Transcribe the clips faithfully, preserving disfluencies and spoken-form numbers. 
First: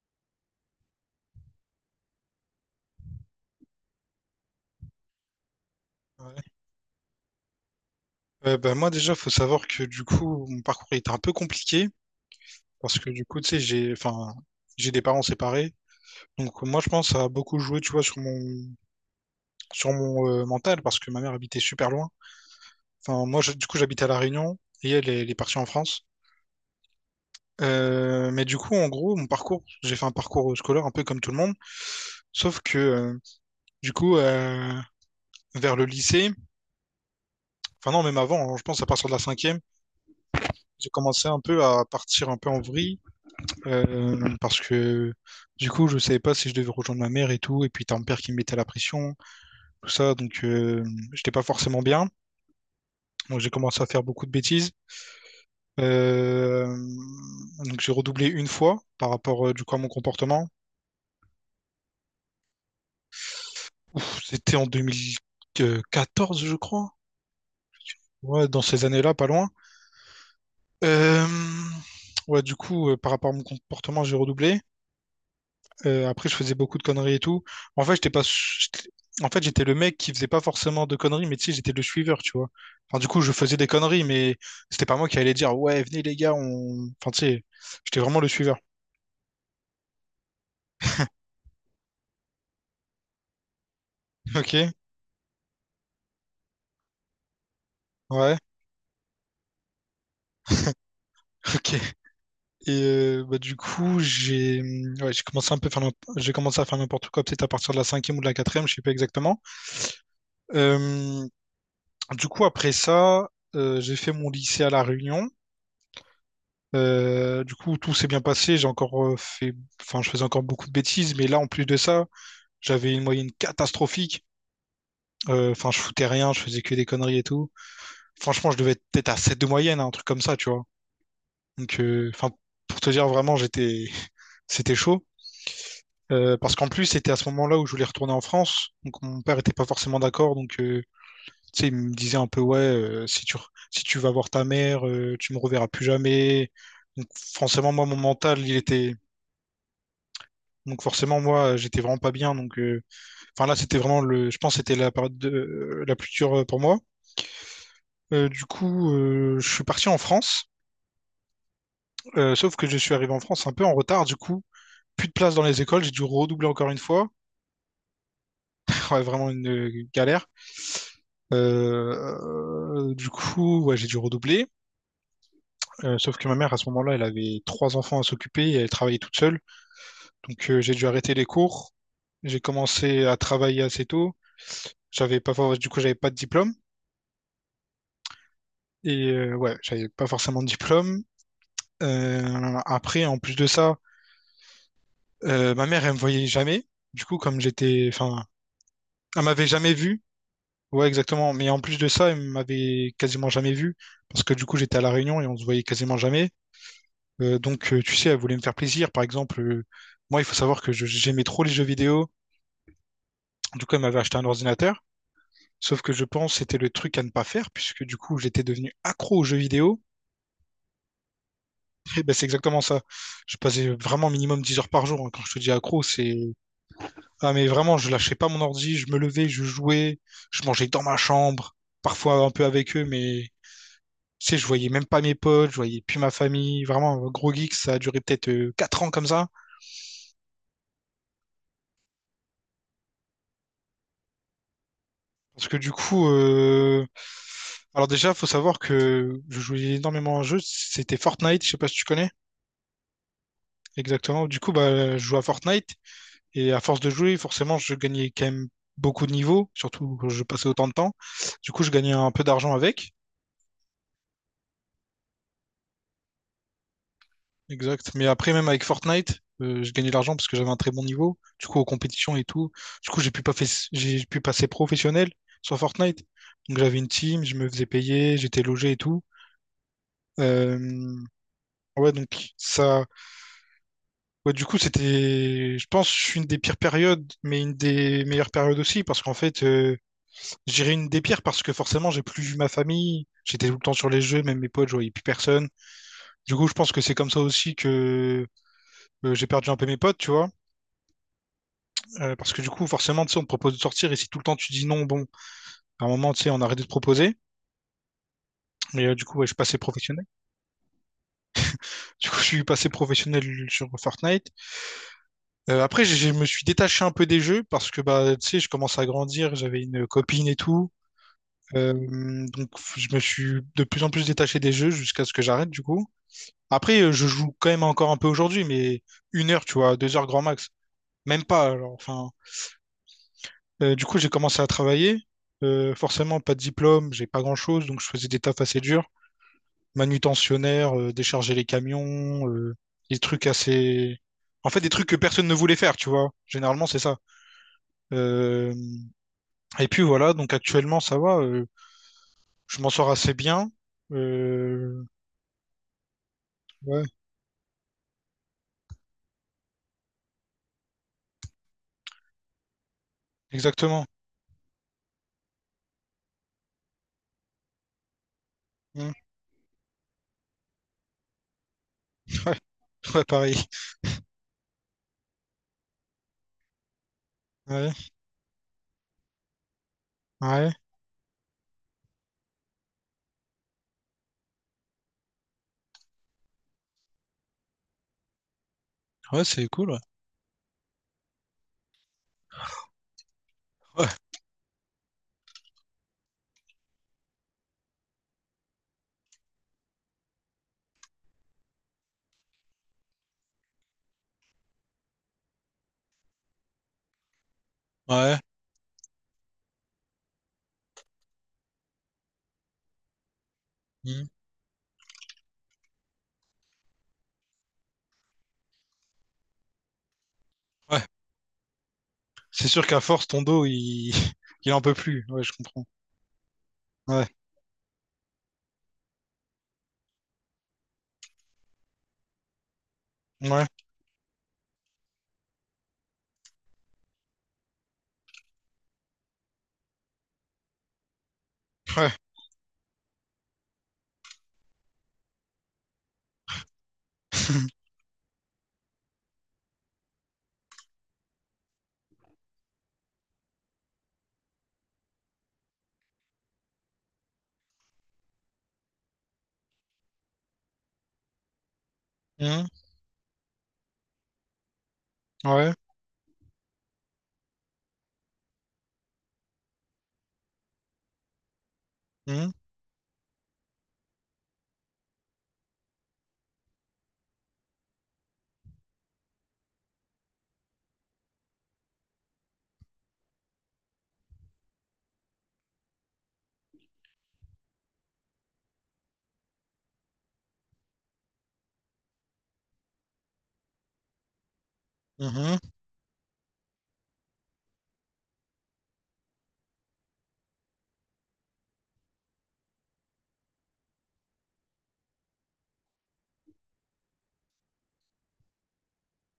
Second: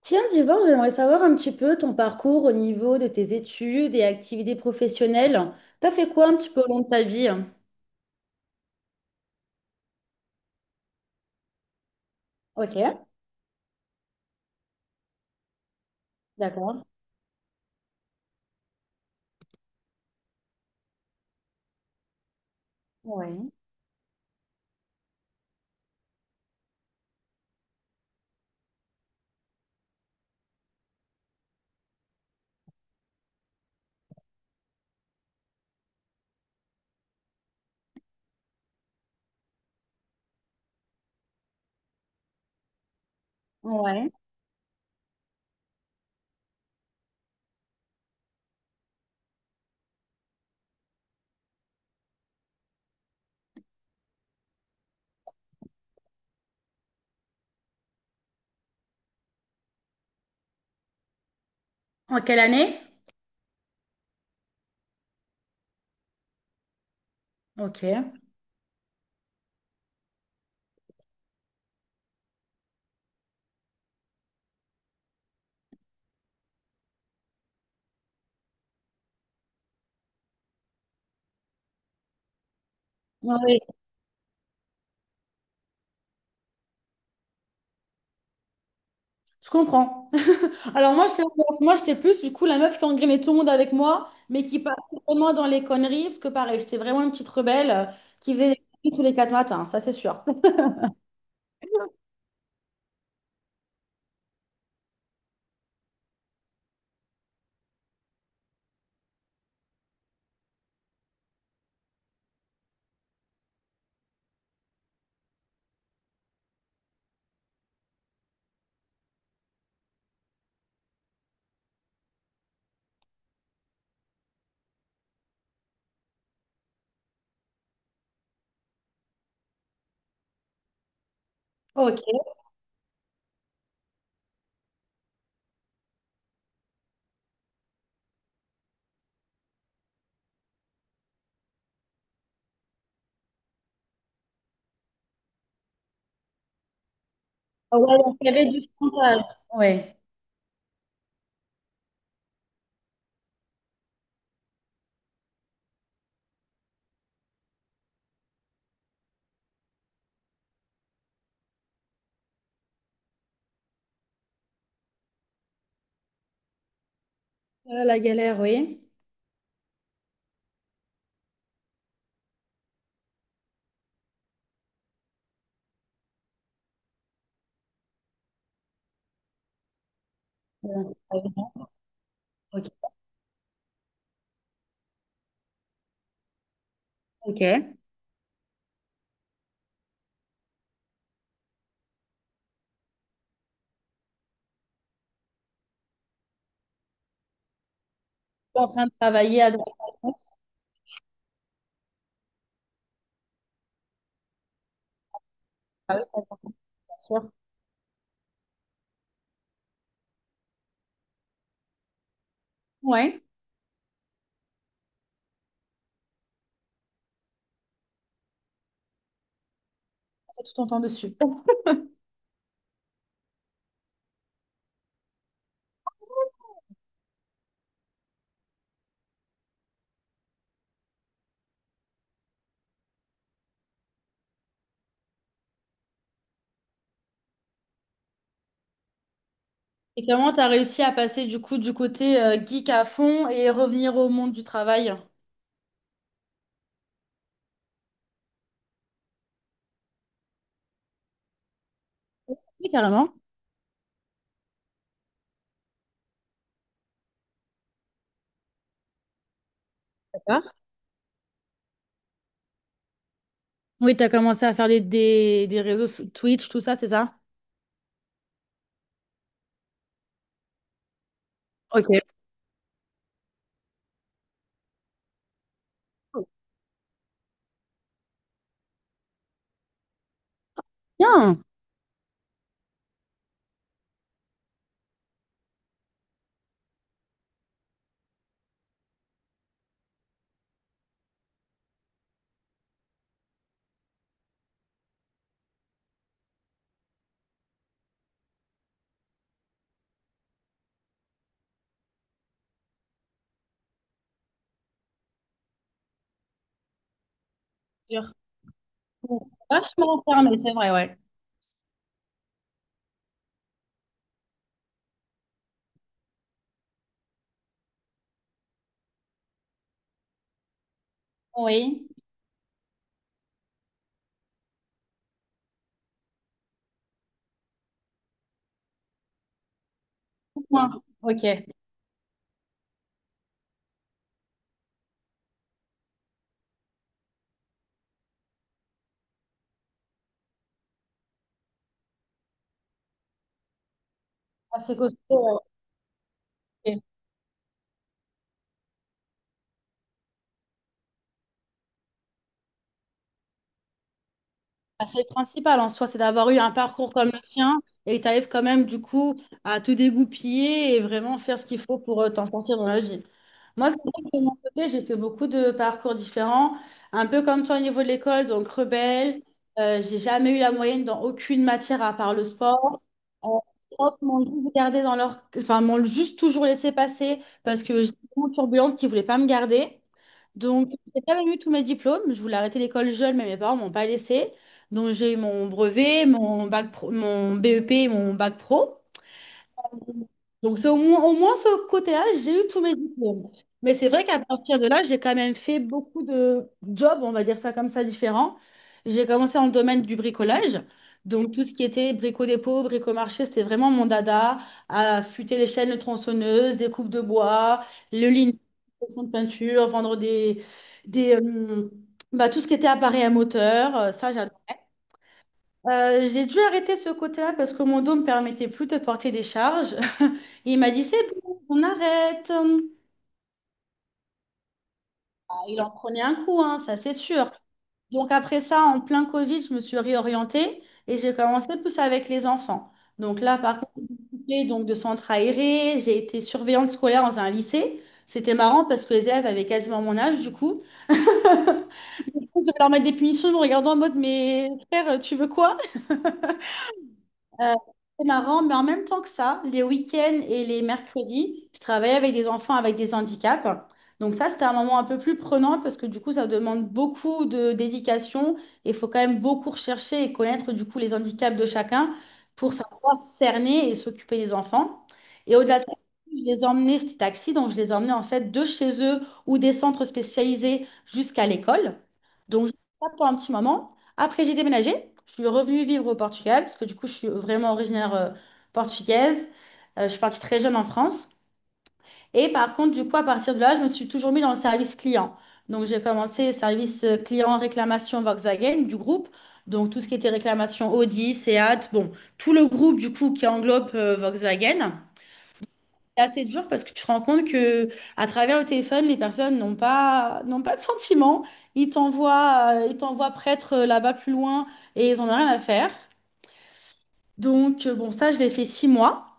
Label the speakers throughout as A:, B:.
A: Tiens, Divor, j'aimerais savoir un petit peu ton parcours au niveau de tes études et activités professionnelles. T'as fait quoi
B: Ouais.
A: un petit peu au long de ta vie?
B: Euh, bah, moi déjà, faut savoir que du coup, mon parcours était un peu compliqué
A: Ok,
B: parce que du coup, tu sais, j'ai, enfin, j'ai des parents séparés. Donc moi,
A: d'accord.
B: je pense que ça a beaucoup joué, tu vois, sur mon, sur mon euh, mental parce que ma mère habitait super loin. Enfin, moi,
A: Ouais.
B: je- du coup, j'habitais à La Réunion et elle, elle est partie en France. Euh, mais du coup, en gros, mon parcours, j'ai fait un parcours scolaire un peu comme tout le monde. Sauf que, euh, du coup, euh, vers le lycée, enfin non, même avant, hein, je pense à partir de la cinquième, j'ai commencé un peu à partir un peu en vrille.
A: Ouais.
B: Euh, parce que, du coup, je savais pas si je devais rejoindre ma mère et tout. Et puis, t'as mon père qui me mettait la pression, tout ça. Donc, euh, j'étais pas forcément bien. Donc, j'ai commencé à faire beaucoup de bêtises. Euh, donc, j'ai redoublé une fois par rapport, euh, du coup, à mon comportement.
A: En quelle année?
B: Ouf, c'était en deux mille quatorze, je crois.
A: Ok.
B: Ouais, dans ces années-là, pas loin. Euh, Ouais, du coup, euh, par rapport à mon comportement, j'ai redoublé. Euh, après, je faisais beaucoup de conneries et tout. En fait, j'étais pas... su- j'étais- En fait, j'étais le mec qui faisait pas forcément de conneries, mais tu sais, j'étais le suiveur, tu vois. Enfin, du coup, je faisais
A: Oui,
B: des conneries, mais c'était pas moi qui allais dire, ouais, venez les gars, on... Enfin, tu sais, j'étais vraiment le suiveur.
A: je comprends. Alors moi, j'étais moi, j'étais plus du coup la meuf qui engrainait tout le monde avec moi, mais qui
B: Ok,
A: partait vraiment dans les conneries, parce que pareil, j'étais vraiment une petite rebelle euh, qui
B: ouais,
A: faisait des conneries tous les quatre matins, ça c'est sûr.
B: ok. Et euh, bah, du coup, j'ai mm, ouais, j'ai commencé un peu à faire n'im- j'ai commencé à faire n'importe quoi, peut-être à partir de la cinquième ou de la quatrième, je sais pas exactement. Euh, du coup, après ça, euh, j'ai fait mon lycée à La Réunion. Euh, du coup, tout s'est bien passé. J'ai encore euh, fait, enfin, je faisais encore beaucoup de bêtises, mais là, en plus de ça, j'avais une moyenne catastrophique. Euh, Enfin, je foutais rien, je faisais que des conneries et tout. Franchement, je devais être peut-être à sept de moyenne, hein, un truc comme ça, tu vois. Donc,
A: Ok.
B: euh, enfin, pour te dire vraiment, j'étais, c'était chaud. Euh, parce qu'en plus, c'était à ce moment-là où je voulais retourner en France. Donc mon père était pas forcément d'accord. Donc euh, tu sais, il me disait un peu, ouais, euh, si tu, re- si tu vas voir ta mère, euh, tu me reverras plus jamais. Donc forcément, moi, mon
A: Ouais, donc il y
B: mental,
A: avait
B: il
A: du
B: était...
A: frontal. Ouais.
B: Donc forcément, moi, j'étais vraiment pas bien. Donc euh, enfin là, c'était vraiment le... Je pense que c'était la période de- euh, la plus dure euh, pour moi. Euh, du coup, euh, je suis parti en France. Euh, sauf que je suis arrivé en France un peu en retard. Du coup, plus de place dans les écoles. J'ai dû redoubler encore une fois.
A: Euh, la galère, oui.
B: Ouais, vraiment une euh, galère. Euh, du coup, ouais, j'ai dû redoubler. Euh, sauf que ma mère, à ce moment-là, elle avait trois enfants à s'occuper et elle travaillait toute seule. Donc, euh, j'ai dû arrêter les
A: Ouais.
B: cours. J'ai
A: OK.
B: commencé à travailler assez tôt. J'avais pas, for- Du coup, j'avais pas de diplôme.
A: OK.
B: Et euh, ouais, j'avais pas forcément de diplôme. Euh, après, en plus de ça, euh, ma mère, elle me voyait jamais. Du coup, comme j'étais, enfin,
A: En train de
B: elle
A: travailler
B: m'avait
A: à droite
B: jamais
A: à
B: vu.
A: gauche.
B: Ouais, exactement. Mais en plus de ça, il m'avait quasiment jamais vu parce que du coup, j'étais à La Réunion et on se voyait
A: Ah
B: quasiment
A: oui,
B: jamais.
A: d'accord, bien sûr.
B: Euh, donc, euh, tu sais, elle voulait me faire plaisir. Par exemple, euh, moi, il faut savoir que je- j'aimais trop les jeux vidéo.
A: Ouais.
B: Du coup, elle m'avait acheté un ordinateur. Sauf que je pense que c'était le truc à ne pas faire puisque du coup, j'étais devenu accro aux jeux vidéo.
A: C'est tout ton temps dessus.
B: Et ben, c'est exactement ça. Je passais vraiment minimum dix heures par jour, hein. Quand je te dis accro, c'est... Ah, mais vraiment, je lâchais pas mon ordi. Je me levais, je jouais, je mangeais dans ma chambre, parfois un peu avec eux, mais tu sais, je voyais même pas mes potes, je voyais plus ma famille. Vraiment, un gros geek, ça a duré peut-être euh, quatre ans comme ça.
A: Et comment tu as réussi à passer du coup du côté euh, geek à fond et revenir au monde du travail?
B: Parce que du coup, euh... alors déjà, faut savoir que je jouais énormément à un jeu. C'était Fortnite, je sais pas si tu connais
A: Oui, carrément.
B: exactement. Du coup, bah, je jouais à Fortnite et à force de jouer, forcément, je gagnais quand même beaucoup de niveaux, surtout quand je passais
A: D'accord.
B: autant de temps. Du coup, je gagnais un peu d'argent avec.
A: Oui, tu as commencé à faire des, des, des réseaux sous- Twitch, tout ça, c'est ça?
B: Exact. Mais après, même avec Fortnite, euh, je gagnais de l'argent parce que j'avais un très bon niveau. Du coup, aux
A: Ok.
B: compétitions et tout. Du coup, j'ai pu pas fait... j'ai pu passer professionnel sur Fortnite. Donc, j'avais une team, je me faisais payer, j'étais logé et tout. Euh,
A: Bien.
B: Ouais, donc ça. Ouais, du coup, c'était, je pense, une des pires périodes, mais une des meilleures périodes aussi, parce qu'en fait, euh, je dirais une des pires parce que forcément, j'ai plus vu ma famille. J'étais tout le temps sur les jeux, même mes potes, je voyais plus personne. Du coup, je pense que c'est comme ça aussi que euh, j'ai perdu un peu mes potes, tu vois. Euh, parce que du coup, forcément, tu sais, on te propose de sortir et si tout le temps tu dis non, bon, à un moment, tu sais, on arrête de te proposer.
A: Dur.
B: Mais euh, du coup, ouais, je suis passé
A: Vachement
B: professionnel.
A: fermé, c'est vrai, ouais.
B: Du coup, je suis passé professionnel sur Fortnite. Euh, après, je je me suis détaché un peu des jeux parce que, bah, tu sais, je commence à grandir, j'avais une copine et tout. Euh,
A: Oui.
B: donc, je me suis de plus en plus détaché des jeux jusqu'à ce que j'arrête, du coup. Après, euh, je joue quand même encore un peu aujourd'hui, mais une heure, tu vois, deux heures grand max.
A: Point. Ok.
B: Même pas, alors, enfin, Euh, du coup, j'ai commencé à travailler. Euh, forcément, pas de diplôme, j'ai pas grand-chose, donc je faisais des tafs assez durs. Manutentionnaire, euh, décharger les camions, euh, des trucs assez... En fait, des
A: Assez
B: trucs que personne ne
A: costaud.
B: voulait faire, tu vois. Généralement, c'est ça. Euh, Et puis voilà, donc actuellement, ça va. Euh, je m'en sors assez bien. Euh,
A: Bah, c'est le principal en soi, c'est d'avoir eu un
B: Ouais,
A: parcours comme le tien et tu arrives quand même du coup à te dégoupiller et vraiment faire ce qu'il faut pour euh, t'en sortir dans la vie. Moi, c'est
B: exactement.
A: vrai que de mon côté, j'ai fait beaucoup de parcours différents, un peu comme toi au niveau de l'école, donc
B: Mm.
A: rebelle. Euh, j'ai jamais eu la moyenne dans aucune matière à part le
B: Ouais,
A: sport.
B: ouais,
A: Euh,
B: pareil.
A: les profs m'ont juste gardé dans leur... enfin, m'ont juste toujours laissé passer parce que
B: Ouais,
A: j'étais vraiment turbulente qui ne voulait pas me garder.
B: ouais.
A: Donc, j'ai pas même eu tous mes diplômes. Je voulais arrêter l'école jeune, mais mes parents m'ont pas laissé. Donc, j'ai eu mon brevet, mon bac pro- mon B E P et mon bac pro.
B: Ouais, c'est cool.
A: Donc, c'est au moins, au moins ce côté-là, j'ai eu tous mes diplômes. Mais
B: Ouais, ouais.
A: c'est vrai qu'à partir de là, j'ai quand même fait beaucoup de jobs, on va dire ça comme ça, différents. J'ai commencé dans le domaine du bricolage. Donc, tout ce qui était brico-dépôt, brico-marché, c'était vraiment mon dada. Affûter les chaînes, de tronçonneuses, des coupes de bois, le
B: Ouais.
A: lin, de peinture, vendre des, des, euh, bah, tout ce qui était appareil à moteur. euh,
B: Mm.
A: Ça, j'adore. Euh, j'ai dû arrêter ce côté-là parce que mon dos me permettait plus de porter des charges. Et il m'a dit,
B: Ouais.
A: c'est bon, on arrête.
B: C'est sûr qu'à force, ton dos, il... il en peut plus. Ouais, je
A: Ah, il
B: comprends.
A: en prenait un coup, hein, ça c'est
B: Ouais.
A: sûr. Donc après ça, en plein Covid, je me suis réorientée et j'ai commencé plus avec les enfants. Donc là,
B: Ouais.
A: par contre, j'ai occupé, donc de centre aéré, j'ai été surveillante scolaire dans un lycée. C'était marrant parce que les élèves avaient quasiment mon âge du coup.
B: Ouais.
A: Je leur mettre des punitions en me regardant en mode, mais frère, tu veux quoi? Euh, c'est marrant, mais en même temps que ça, les week-ends et les mercredis, je travaillais avec des enfants avec des handicaps. Donc ça, c'était un moment un peu plus prenant parce que du coup, ça demande beaucoup de dédication et il faut quand même beaucoup rechercher et connaître du coup les handicaps de chacun
B: Mhm.
A: pour savoir cerner et s'occuper des enfants. Et
B: Ouais.
A: au-delà de ça, je les emmenais, j'étais taxi, donc je les emmenais en fait de chez eux ou des centres spécialisés jusqu'à l'école.
B: Mhm.
A: Donc, j'ai fait ça pour un petit moment. Après, j'ai déménagé. Je suis revenue vivre au Portugal parce que du coup, je suis vraiment originaire euh, portugaise. Euh, je suis partie très jeune en France. Et par contre, du coup, à partir de là, je me suis toujours mis dans le service client. Donc, j'ai commencé service euh, client réclamation Volkswagen du groupe. Donc, tout ce qui était réclamation Audi, Seat, bon, tout le groupe du coup qui englobe euh, Volkswagen.
B: Mhm.
A: C'est assez dur parce que tu te rends compte que à travers le téléphone, les personnes n'ont pas n'ont pas de sentiments. Ils t'envoient euh, ils t'envoient prêtre euh, là-bas plus loin et ils en ont rien à faire. Donc euh, bon, ça je l'ai fait six mois.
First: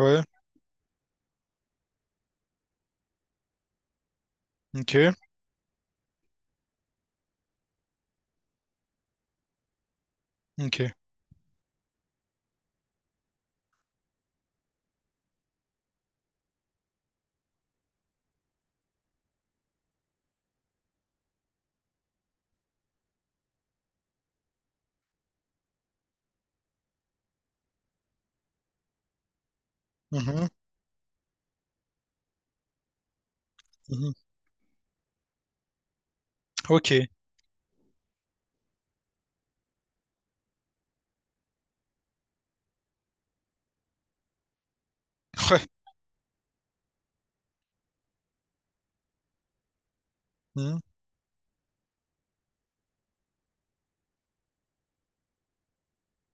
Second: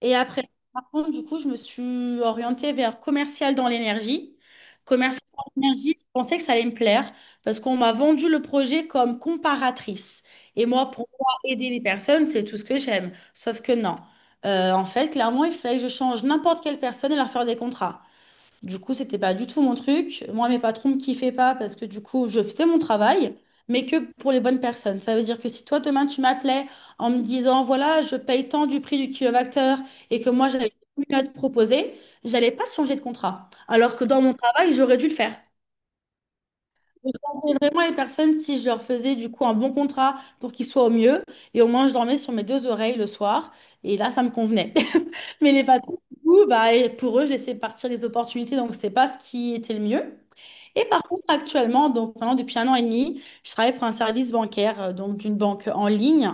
A: Et après, par contre, du coup, je me suis orientée vers commercial dans l'énergie.
B: Ok.
A: Commercial dans l'énergie, je pensais que ça allait me plaire parce qu'on m'a vendu le projet comme comparatrice. Et moi,
B: Ok.
A: pour moi, aider les personnes, c'est tout ce que j'aime. Sauf que non. Euh, en fait, clairement, il fallait que je change n'importe quelle personne et leur faire des contrats. Du coup, c'était pas du tout mon truc. Moi, mes patrons me kiffaient pas parce que du coup, je faisais mon travail, mais que pour les bonnes personnes. Ça veut dire que si toi, demain, tu m'appelais en me disant, voilà, je paye tant du prix du kilowattheure et que
B: Mhm.
A: moi, j'avais mieux à te proposer, j'allais pas te changer de contrat. Alors que
B: Mhm.
A: dans mon travail, j'aurais dû le faire.
B: Ok.
A: Je changerais vraiment les personnes si je leur faisais du coup un bon contrat pour qu'ils soient au mieux. Et au moins, je dormais sur mes deux oreilles le soir. Et là, ça me convenait. Mais
B: Ouais.
A: les patrons, du coup, bah, et pour eux, je laissais partir les opportunités. Donc, c'était pas ce qui était le mieux.
B: Mhm.
A: Et par contre, actuellement, donc maintenant, depuis un an et demi, je travaille pour un service bancaire, euh, donc d'une banque en ligne,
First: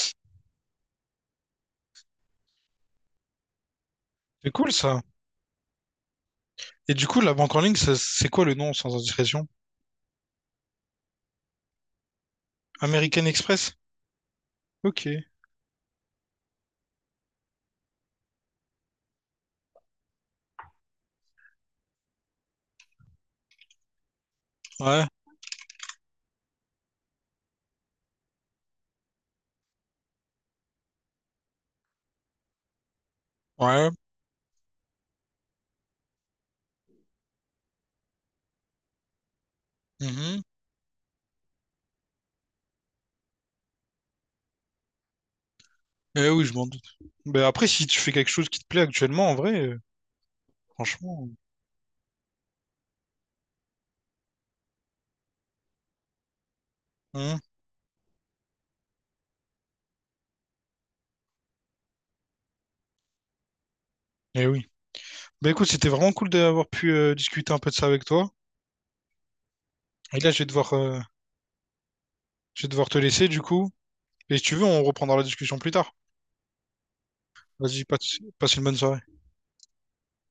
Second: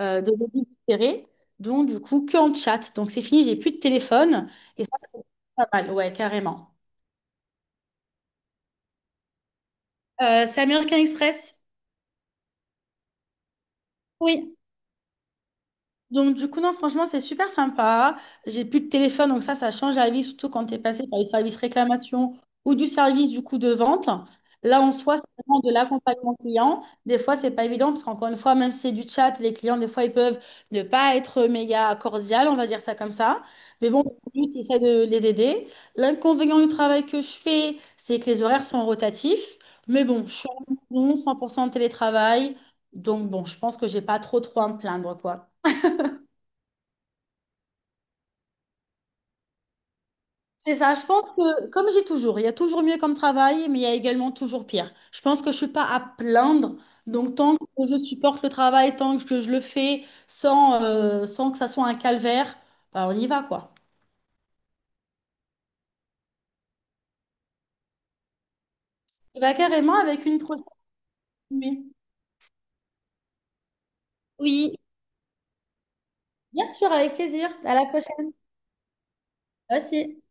A: euh, de débit différé. Donc, du coup, que en chat. Donc, c'est fini, j'ai plus de téléphone.
B: C'est cool
A: Et ça,
B: ça.
A: c'est pas mal. Ouais, carrément.
B: Et du coup, la banque en ligne, ça- c'est quoi le nom sans indiscrétion?
A: Euh, c'est American Express?
B: American Express?
A: Oui.
B: Ok.
A: Donc, du coup, non, franchement, c'est super sympa. J'ai plus de téléphone, donc ça, ça change la vie, surtout quand tu es passé par le service réclamation ou du service, du coup, de vente. Là, en
B: Ouais.
A: soi, c'est vraiment de l'accompagnement client. Des fois, c'est pas évident parce qu'encore une fois, même si c'est du chat, les clients, des fois, ils peuvent ne pas être méga cordial, on va dire ça comme ça.
B: Ouais.
A: Mais bon, lui, tu essaies de les aider. L'inconvénient du travail que je fais, c'est que les horaires sont rotatifs. Mais bon, je
B: Mhm.
A: suis en maison, cent pour cent en télétravail. Donc, bon, je pense que j'ai pas trop, trop à me plaindre, quoi.
B: Eh oui, je m'en doute. Ben après, si tu fais quelque chose qui te plaît actuellement, en vrai, euh,
A: C'est ça, je pense
B: franchement.
A: que, comme j'ai toujours, il y a toujours mieux comme travail, mais il y a également toujours pire. Je pense que je suis pas à plaindre, donc
B: Mhm.
A: tant que je supporte le travail, tant que je le fais sans, euh, sans que ça soit un calvaire, bah, on y va, quoi.
B: Eh oui. Ben écoute, c'était vraiment cool d'avoir pu euh, discuter un peu de ça avec toi.
A: Bah, carrément
B: Et
A: avec
B: là, je
A: une
B: vais
A: prochaine.
B: devoir, euh,
A: Nuit.
B: je vais devoir te laisser du coup. Et si tu veux,
A: Oui,
B: on reprendra la discussion plus tard.
A: bien sûr, avec plaisir. À
B: Vas-y,
A: la
B: passe
A: prochaine.
B: passe une bonne soirée.
A: Merci.